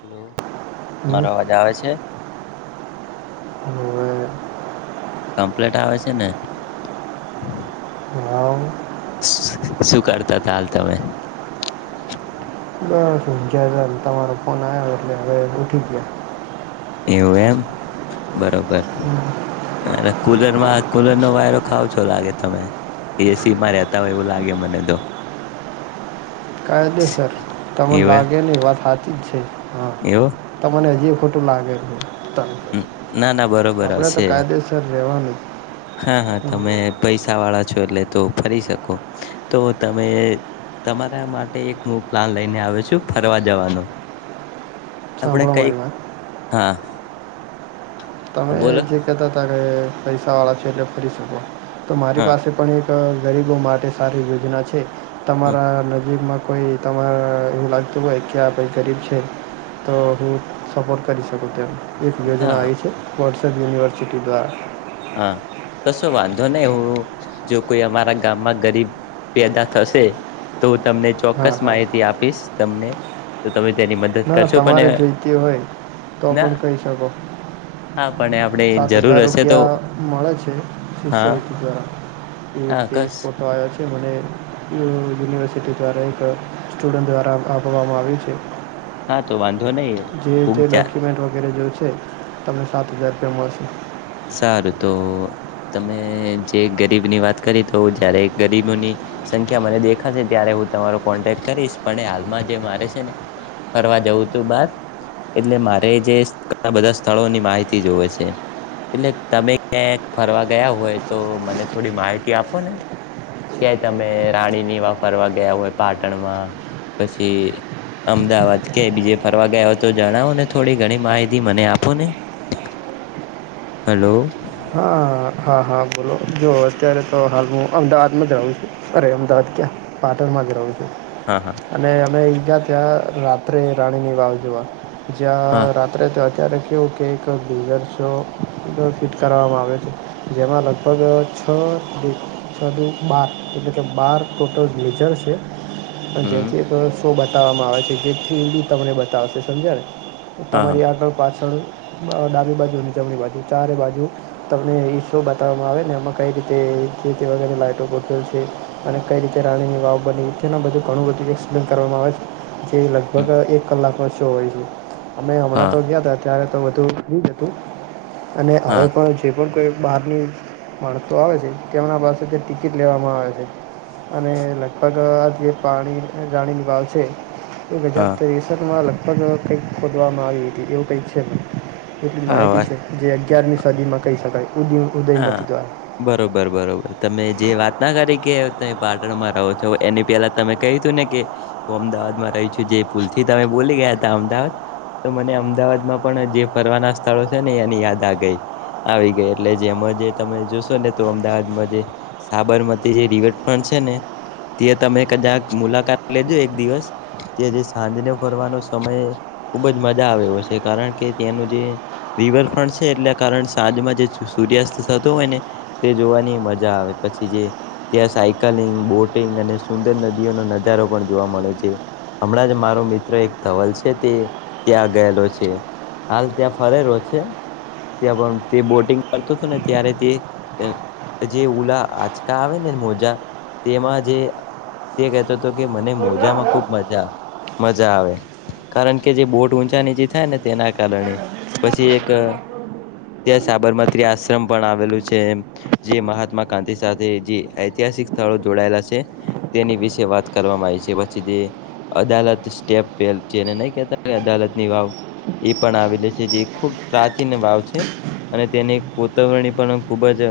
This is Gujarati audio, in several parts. હલો હમ. મારો અવાજ આવે છે. [unintelligible] કમ્પ્લીટ આવે છે ને. હમ્મ. શું કરતા હતા હાલ તમે. બસ હ જ તમારો ફોન આવ્યો એટલે હવે ઉઠી ગયા. એવું એમ બરોબર હમ. અરે કુલરમાં. કુલર નો વાયરો ખાવ છો લાગે તમે એસી માં રહેતા હોય એવું લાગે મને તો કાય દે સર તમને એવું લાગે ની વાત સાાચ જ છે હા એવું તને હજી. ખોટું લાગે ના ના બરોબર આપડે તો હશે કાયદેસર રેવાનું. હા હા તમે પૈસા વાળા છો એટલે તો ફરી શકો તો તમે. તમારા માટે એક હું પ્લાન લઈને આવ્યો છું ફરવા જવાનો. આપણે સાંભળો કઈક મારી વાત હા. તમે બોલો જે કતા હતા કે પૈસા વાળા છે એટલે ફરી શકો તો મારી હા પાસે પણ એક ગરીબો માટે સારી યોજના છે હા તમારા નજીકમાં. કોઈ તમારે એવું લાગતું હોય કે આઈ ગરીબ છે. તો હું સપોટ કરી શકું તેમ એક યોજના ના આવી છે વોટ્સએપ યુનિવર્સિટી દ્વારા. હા કશો વાંધો નહી હું જો કોઈ અમારા ગામમાં ગરીબ. પેદા થશે તો હું તમને હા ચોક્કસ હા માહિતી આપીશ તમને. તો તમે તેની મદદ ના ના કરશો તમારે પણ જોઈતી હોય તો ના પણ કહી શકો હા પણ આપણે સાત જરૂર હજાર હશે તો. રૂપિયા મળે છે હા શિક્ષાવૃતિ દ્વારા હા એતે કસ ફોટો આવ્યા છે મને યુનિવર્સિટી દ્વારા એક સ્ટુડન્ટ દ્વારા આપવામાં આવ્યું છે. હા તો વાંધ. જે તે ડોક્યુમેન્ટ વગેરે જો છે તમને સાત હજાર રૂપિયા મળશે. સારું તો. તમે જે ગરીબની વાત કરી તો જયારે ગરીબોની સંખ્યા મને દેખાશે ત્યારે. હું તમારો કોન્ટેક કરીશ પણ હાલમાં જે મારે છે ને ફરવા જવું તું બાર. એટલે મારે જે ઘણા બધા સ્થળોની માહિતી જોવે છે. એટલે તમે ક્યાંક ફરવા ગયા હોય તો મને થોડી માહિતી આપો ને. ક્યાય તમે રાણીની વા ફરવા ગયા હોય પાટણમાં પછી. અમદાવાદ કે બીજે ફરવા ગયા હોય તો જણાવો ને થોડી ઘણી માહિતી મને આપો ને. હલો. હ હા હા બોલો જોુ અત્યારે તો હાલ હું અમદાવાદમાં જ રહું છું અરે અમદાવાદ ક્યાં. માં જ રહ છું હા હા અને અમે ઈજા ત્યાં રાત્રે રાણીની વાવ જોવા. હા જ્યા રાત્રે. ત્યારે કેવું કે એક [unintelligible] છો ફિટ કરવામાં આવે છે. જેમાં લગભગ છ સાધુ બાર એટલે કે બાર ટોટલ ગ્લેજર છે. હમ જેથી એક શો બતાવવામાં આવે છે જેથીડી તમને બતાવશે સમજાય ને. હા તમારી આગળ પાછળ ડાબી બાજુ અને જમણી બાજુ ચારે બાજુ તમને બતાવવામાં આવે ને એમાં કઈ રીતે જે [unintelligible] છે. અને કઈ રીતે રાણીની વાવ નીચેના બધું ઘણું બધું એક્સપ્લેન કરવામાં આવે જે લગભગ હા એક કલાકમાં શો અમે અમણાં હા તો ગયા હતા અત્યારે તો બધું એજ હતું. અને અવે હા પણ જે પણ બારની [unintelligible] આવે છે તેમના પાસેથી ટિકિટ લેવામાં આવે છે. અને લગભગ આ જે પાણી રાણીની વાવ છે તો હા ગજાત લગભગ કંઈક ખોદવામાં આવી હતી એવું કંઈક છે એટલી હા માહિતી વાત છે જે અગિયારમી સદીમાં કહી શકાય. ઉદી હા ઉદયમતી બરોબર બરોબર તમે જે વાત ના કરી કે ત પાટણમાં રહો છો એની પેલા તમે કહ્યું તું ને કે હું અમદાવાદમાં રહું જે પુલ થી તમે બોલી ગયા હતા અમદાવાદ તો મને અમદાવાદમાં પણ જે ફરવાના સ્થળો છે ને એની યાદ આ ગઈ આવી ગઈ એટલે જેમાં જે તમે જોશો ને તો અમદાવાદમાં જે સાબરમતી જે રિવટફ્રન્ટ છે ને ત્યા તમે કજાક મુલાકાત લેજો એક દિવસ તે જે સાંજને ફરવાનો સમય ખુબ જ મજા [unintelligible] છે. કારણ કે ત્યાંનું જે દિવરફ્રન્ટ છે એટલે કારણે સાંજમાં જે સૂર્યાસ્ત થતો હોય ને અને સુંદર નદીઓનો નજારો પણ જોવા મળે છે. અમણાં જ મારો મિત્ર એક ધવલ છે તે ત્યાં ગયેલો છે. હાલ ત્યાં ફરે રો છે ત્યાં પણ તે બોટિંગ કરતો હતો ને ત્યારે તે તેમાં જે તે કહેતો હતો કે મને મોજામાં દ્વારા ખુબ મજા મજા આવે. કારણ કે જે બોટ ઊંચા નીચી થાય ને તેના કારણે પછી એક ત્યાં સાબરમતી આશ્રમ પણ આવેલું તે માહાત્મા ગાધી લૂ ઇતિહાસી છે તેની વિશે વાત કરવામાં આવી છે. અદાલતની વાવ એ પણ આવેલી છે જે ખૂબ પ્રાચીન વાવ છે. અને તેને કોતવરણી પણ ખુબ જ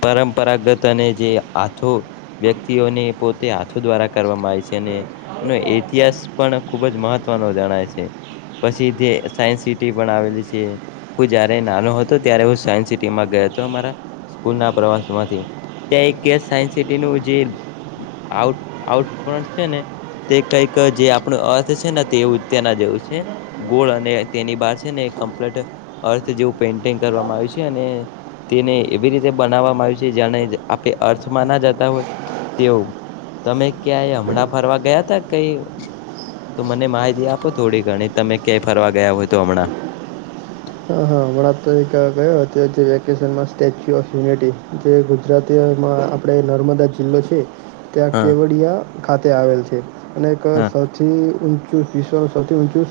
પરંપરાગત અને જે વ્યક્તિઓને પોતે દ્વારા કરવામાં આવે છે. એનો પન પણ ખુબ જ મહત્વનો જણાય છે. પછી તે સાયન્સ સિટી પણ આવેલી છે. હું જયારે નાનો હતો ત્યારે હું સાય સ્કૂલ ના પ્રવાસ માંથી ત્યાં એક સાયન્સ સિટીનુ જે આઉટ આઉટ છે ને તે કઈક જે આપણો અર્થ છે ને તેવું જ તેના જેવું છે. ગોળ અને તેની બહાર છે ને અર્થ જેવું પેન્ટિંગ કરવામાં આવ્યું છે. અને તેને એવી રીતે બનાવવામાં આવ્યું છે જેને આપે અર્થમાં ના જતા હોય તેવું તમે ક્યાંય અમણાં ફરવા ગયા હતા કઈ. તો મને માહિતી આપો થોડી ઘણી તમે ક્યાંય ફરવા ગયા હોય તો અમણાં. હ હા. અમણાં જે વેકેશનમાં સ્ટેચ્યુ ઓફ યુનિટી જે ગુજરાતીમાં આપણે નર્મદા જિલ્લો છે ત્યાં હા કેવડિયા ખાતે આવેલ છે. અને એક હા સૌથી વિશ્વનું સૌથી ઊંચું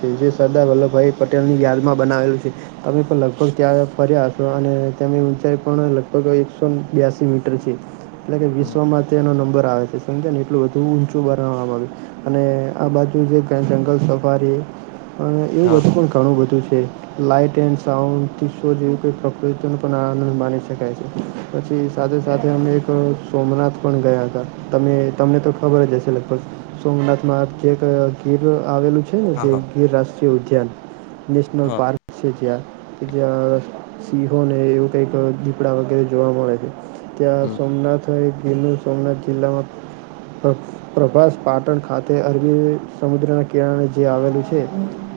છે જે સરદાર વલ્લભભાઈ પટેલ ની યાદમાં બનાવેલું છે. તમે પણ લગભગ ત્યાં ફર્યા હશો અને તમની ઊંચાઈ પણ લગભગ એકસોને બ્યાસી મીટર છે. એટલે કે હમ વિશ્વમાં તેનો નંબર છે એટલું બધું ઊંચું બનાવવામાં આવે અને આ બાજુ જે જંગલ સફારી અને હા પણ ઘણું બધું છે. લાઈટ [unintelligible] અમે એક સોમનાથ પણ ગયા હતા. તમે તમને તો ખબર જ હશે લગભગ સોમનાથમાં એક ગીર આવેલું હા હા છે રાષ્ટ્રીય ઉદ્યાન હા છે જ્યાં જ્યાં સિંહોને એવું કઈક દીપડા વગેરે જોવા મળે છે ત્યાં હમ સોમનાથ હો ગીર‌ જંગલ માં સોમનાથ જિલ્લામાં પ્રભાસ પાટણ ખાતે અરબી સમુદ્રના કિરાણે જે આવેલું છે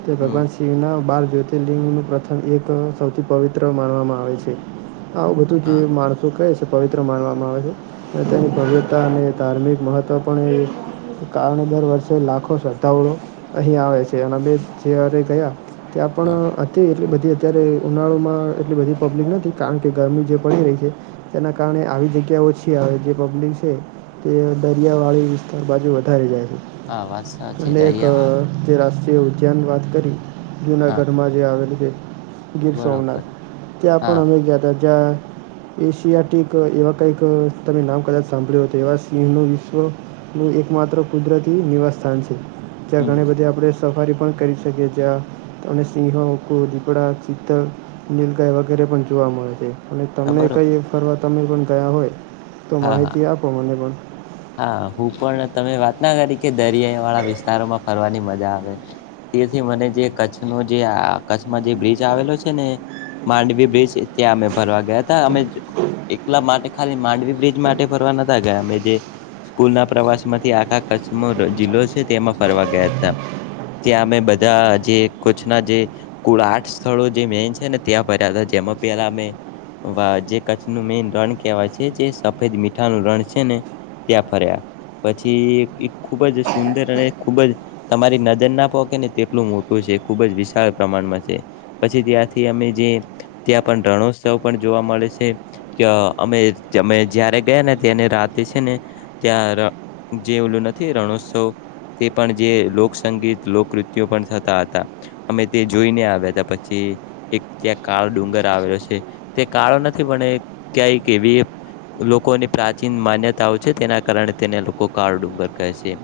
તે હમ ભગવાન શિવના બાર જ્યોતિલ પ્રથમ એક સૌથી પવિત્ર માનવામાં આવે છે આ બધું જે હા માણસો કહે છે પવિત્ર માનવામાં આવે છે અને તેની ત હા ભવ્યતા અને ધાર્મિક મહત્ત્વ પણ એ કારણે દર વર્ષે લાખો શ્રદ્ધાળળઓ અહી આવે છે અને બે જરે ગયા ત્યાં હા પણ તિ એટલી બધી અત્યારે ઉનાળોમાં એટલી બધી પબ્લિક નથી કારણ કે ગરમી જે પડી રહી છે તેના કારણે કારણે આવી જગ્યા ઓછી આવે જે પબ્લિક છે તે દરિયાવાળી વિસ્તાર બાજુ વધારે જાય હા વાત સાચી અનેક દરિયાવાળ જે રાષ્ટ્રીય ઉદ્યાન વાત કરી હા જુનાગઢમાં જે ગીર બરોબર સોમનાથ ત્યાં પણ હા અમે ગયા હતા જ્યાં એશિયાટિક એવા કંઈક તમે નામ કદાચ સાંભળ્યું એવા સિંહનું વિશ્વ એકમાત્ર કુદરતી નિવાસસ્થાન છે ત્યાં હમ ઘણી બધી આપણે સફારી પણ કરી શકીએી સિંહો ઉખું દીપડા ચિતતલ નીલગાય વગેરે પણ જોવા મળે છે અને હા તમને બરોબર કઈ ફરવા તમે પણ ગયા હોય તો હા હા માહિતી આપો મને પણ હા હું પણ તમે વાત ના કરી કે દરિયા વાળા વિસ્તારોમાં ફરવાની મજા આવે તેથી મને જે કચ્છનો જે કચ્છમાં જે બ્રિજ આવેલો છે ને માંડવી બ્રિજ ત્યાં અમે ભરવા ગયા હતા અમે એકલા માટે ખાલી માંડવી બ્રિજ માટે ફરવા નતા ગયા અમે જે સ્કૂલ ના પ્રવાસ માંથી આખા કચ્છનો જિલ્લો છે તેમાં ફરવા ગયા હતા ત્યાં અમે બધા જે કચ્છના જે કુળ આઠ સ્થળો જે મેન છે ને ત્યાં ફર્યા હતા જ જ પ્યાલા મે વા જે કચ્છનું મેન રણ કહેવાય છે જે સફેદ મીઠાનું રણ છે ને ત્યાં ફર્યા પછી ખુબ જ સુંદર અને ખુબ જ તમારી નજર ના પ કે ને તેટલું મોટું છે ખબ જ વિશળ પ્રમાણમાં છે પછી ત્યાંથી અમે જે ત્યાં પણ રણોત્સવ પણ જોવા મળે છે કે અમે અમે જ્યારે ગયા ને તને રાતે છે ને ત્યાં જે ઓલું નથી રણોત્સવ તે પણ જે લોકસંગીત લોકનૃત્યો પણ થતા હતા અમે તે જોઈને આવ્યા હતા પછી એક ક્યાં કાળો ડુંગર આવેલો છે તે કાળો નથી પણને ક્યાય એવી લોકોની પ્રાચીન માન્યતાઓ તેના કારણે તેને લોકો કાળ ડુંગર કહે છે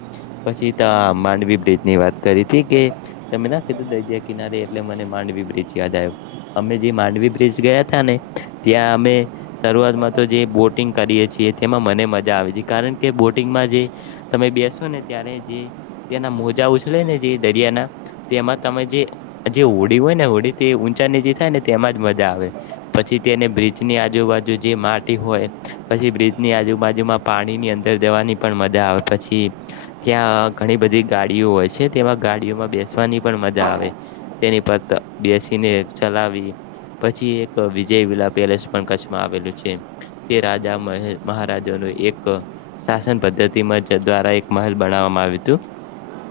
પછી ત માંડવી બ્રિજ ની વાત કરી હતી કે તમે ના કીધું દરિયા કિનારે એટલે મને માંડવી બ્રિચ યાદ આવ અમે જે માંડવી બ્રિજ ગયા તા ને ત્યાં અમે શરૂઆતમાં તો જે બોટિંગ કરીએ છીએ તેમાં મને મજા આવે છે કારણ કે બોટિંગમાં જે તમે બેસો ને ત્યારે જે તેના મોજા ઉછળે ને જે દરિયાના તેમાં તમે જે જે હોડી હોય ને હોડી તે ચા નીચ થાય ને તેમાંજ મજા આવે પછી તેને બ્રિજ ની આજુબાજુ જે માટી હોય પછી બ્રિજની આજુબાજુમાં પાણીની અંદર જવાની પણ મજા આવે પછી ત્યાં ઘણી બધી ગાડીઓ હોય છે તેમાં ગાડીઓમાં બેસવાની પણ મજા આવે તેની પર બેસીને ચલાવી પછી એક વિજય વિલા પેલેસ પણ કચ્છમાં આવેલું છે તે રાજા મહારાજાનું એક શાસન પદ્ધતિમાં દ્વારા એક મહેલ બનાવવામાં આવ્યું હતું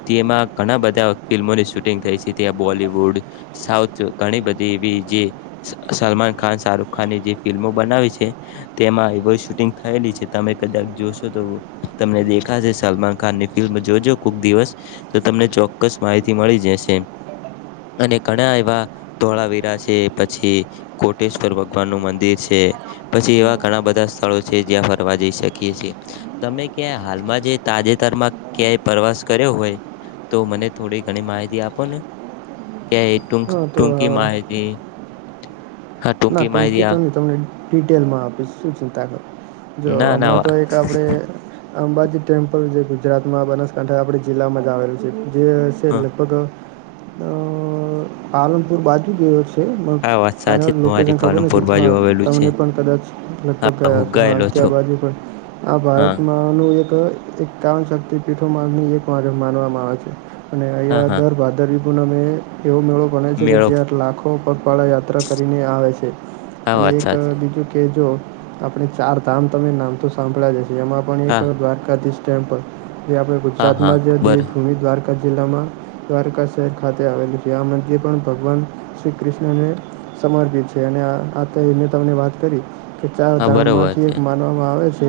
તેમાં ઘણા બધા ફિલ્મોની શૂટિંગ થઈ છે ત્યાં બોલીવુડ સાઉથ ઘણી બધી સલમાન ખાન શાહરુખ ખાનની જે ફિલ્મો બનાવે છે તેમાં એ શૂટિંગ થયેલી છે તમે ક જોશો તો તમને દેખાશે સલમાન ખાન ની ફિલ્મ જોજો કોક દિવસ તો તમને ચોક્કસ માહિતી મળી જશે અને ઘણા્યા એવા ધોળાવીરા છે પછી કોટેશ્વર ભગવાન નું મંદિર છે પછી એવા ઘણા બધા સ્થળો છે જ્યાં ફરવા જઈ શકે તમે ક્યા હાલમાં જે તાજેતરમાં ક્યાંય પ્રવાસ કર્યો હોય તો મને થોડી ઘણી માહિતી આપો ને ક્યા એ હા તો તુમકી મા હતી ના ટુંકીતો નહી તમને ડિટેલમાં આપીશ શું ચિંતા કર જો ના ના હમણાં તો વા એક આપડે અંબાજી ટેમ્પલ જે ગુજરાતમાં બનાસકાંઠા આપણી જિલ્લામાં જ આવેલું છે જે છે હા લગભગ અ અ પાલનપુર બાજુ ગયો છે હા વાત સાચી ફાયનલ લોક તમારી ખબર પાલનપુર નથી હા બાજુ આવેલું છે તમને પણ કદાચ લગભગ હા ગયા હું હશો હા ગયેલો ત્યા છું બાજુ પણ આ ભારત હા માંનું એક એકાવન શક્તિ પીઠોમાં એક માર માનવામાં આવે છે અને હા અહીંયા હા દર ભાદર પૂનમે એવો મેળો ગને છે કે મેળો જ્યાં લાખો ઉપપાળા યાત્રા કરીને આવે છે હા અને વાત એક સાચી બીજું કે જો આપણે ચાર ધામ તમે નામ તો સાંભળ્યા જશે જેમાં પણ એક હા દ્વારકાધીશ ટેમ્પલ જે આપણે હા હા ગુજરાતમાં જ બર દભૂમિ દ્વારકા દ્વારકા જિલ્લામાં દ્વારકા શહેર ખાતે આવેલું છે આ મંદિર પણ ભગવાન શ્રી કૃષ્ણને સમર્પિત આ નેતાને વાત કરી કે ચાર હા ધર્મ બરોબર માંથી છે એક માનવામાં આવે છે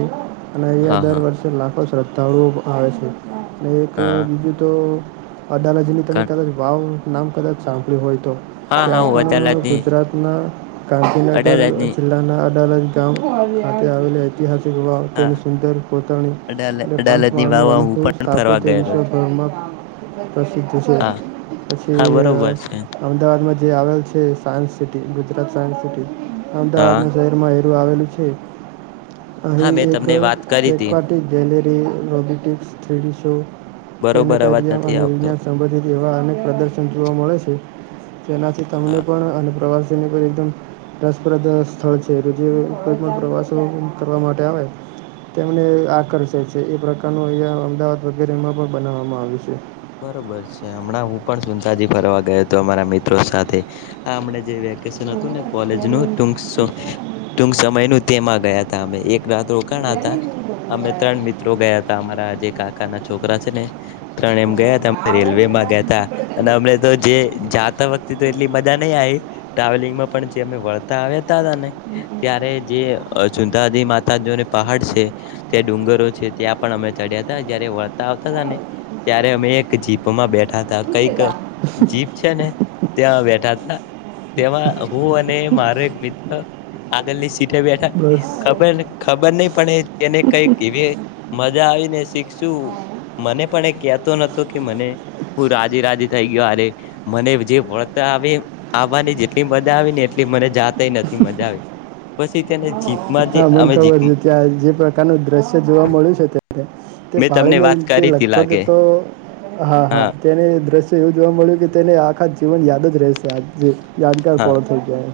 અને અહંયા હા દર હા વર્ષે લાખો શ્રદ્ધાળુઓ આવે છે અને એક હા બીજું તો આ દાદાજી ની તમે કણ કદાચ વાવ નામ કદાચ સાંકળ્યું હોય તો હા હા ત્યાં હું પણ અદાલતની ગુજરાતના ગાંધીનગર અડાલજની જિલ્લાના ડાજ ગામ ખાતે આવેલા ઐતિહાસિક હા તેની સુંદર પોતાની અડાલ એ અડાલજની પાંચમાળ ન વાવમાં હું અનુકૂવ પણ ફરવા સ્થાપત્ય ગયેલો છું વિશ્વભ્રમાં પ્રસિદ્ધ છે હા પછી હા બરોબર છે અમદાવાદમાં જે આવેલ છે science city Gujarat science city હા અમદાવાદના શહેરમાં [unintelligible] આવેલું છે. હા અહી મેં એક તમને વાત કરી હતી aquatic gallery robotics three D show બરોબર અવાજ પ્નેટરિયામ નથી અને આવતો વિજ્ઞાન સંબંધિત જેવા અનેક પ્રદર્શન જોવા મળે છે, જેનાથી તમને હા પણ અને પ્રવાસ એમને પણ એકદમ. રસપ્રદ સ્થળ છે જે કોઈ પણ પ્રવાસો કરવા માટે આવે તેમને આકર્ષે છે એ પ્રકારનું અહિયાં અમદાવાદ વગેરેમાં પણ બનાવવામાં આવ્યું છે. બરોબર છે હમણાં હું પણ સુનઢાજી ફરવા ગયો હતો અમારા મિત્રો સાથે આ હમણા જે વેક કેશન હતું ને કોલેજ નું ટૂંક સુ ટૂક સમયનું તેમાં ગયા હતા અમે એ રાત્ર રોકાણ હતા અમે ત્રણ મિત્રો ગયા હતા અમારા જે કાકા ના છોકરા છે ને ત્રણ એમ ગયા તા અમે રેલવે માં ગ્યા તા અને અમે તો જે જાતા વખતે તો એટલી મજા નઈ આઈ ટ્રાવેલિંગમાં પણ જે અમે વળતા આવ્યા તા તા ને ત્યારે જે સુધાજી માતાને પહાડ છે ત્યાં ડુંગરો છે ત્યાં પણ અમે ચડ્યા તા ત્યારે વળતા આવતા ને ત્યા રે અમે એક જીપમાં બેઠા તા કઈક જીપ છે ને. ત્યાં બેઠા તા તેમાં હું અને મારો એક મિત્ર આગળની સી ટે બેઠા બસ ખબર ને ખબર નહી પણ એને કઈ કે એવી મજા આવીને શીખશું મને પણ એક યાદ મને હું રાજી રાજી થઈ ગ્યો અરે મને જે વળતા આવે આવવા જેટલી મજા આવી ને એટલી મને જાતે એ નથી મજા આવી પછી તેને જીપ જીપમાં જે હા મને અમે ખબર છે ત્યાં જે પ્રકારનું દ્રશ્ય જોવા મળ્યું છે [unintelligible] તે મેં તમને ભાળીને વાત રિતે કરી હતી લગભગ લાગે તો હા હા તેને દ્રશ્ય એવું જોવા મળ્યું કે તેને આખા જીવન યાદ જ રહેશે આજે યાદગાર હા પળો થઈ જાય.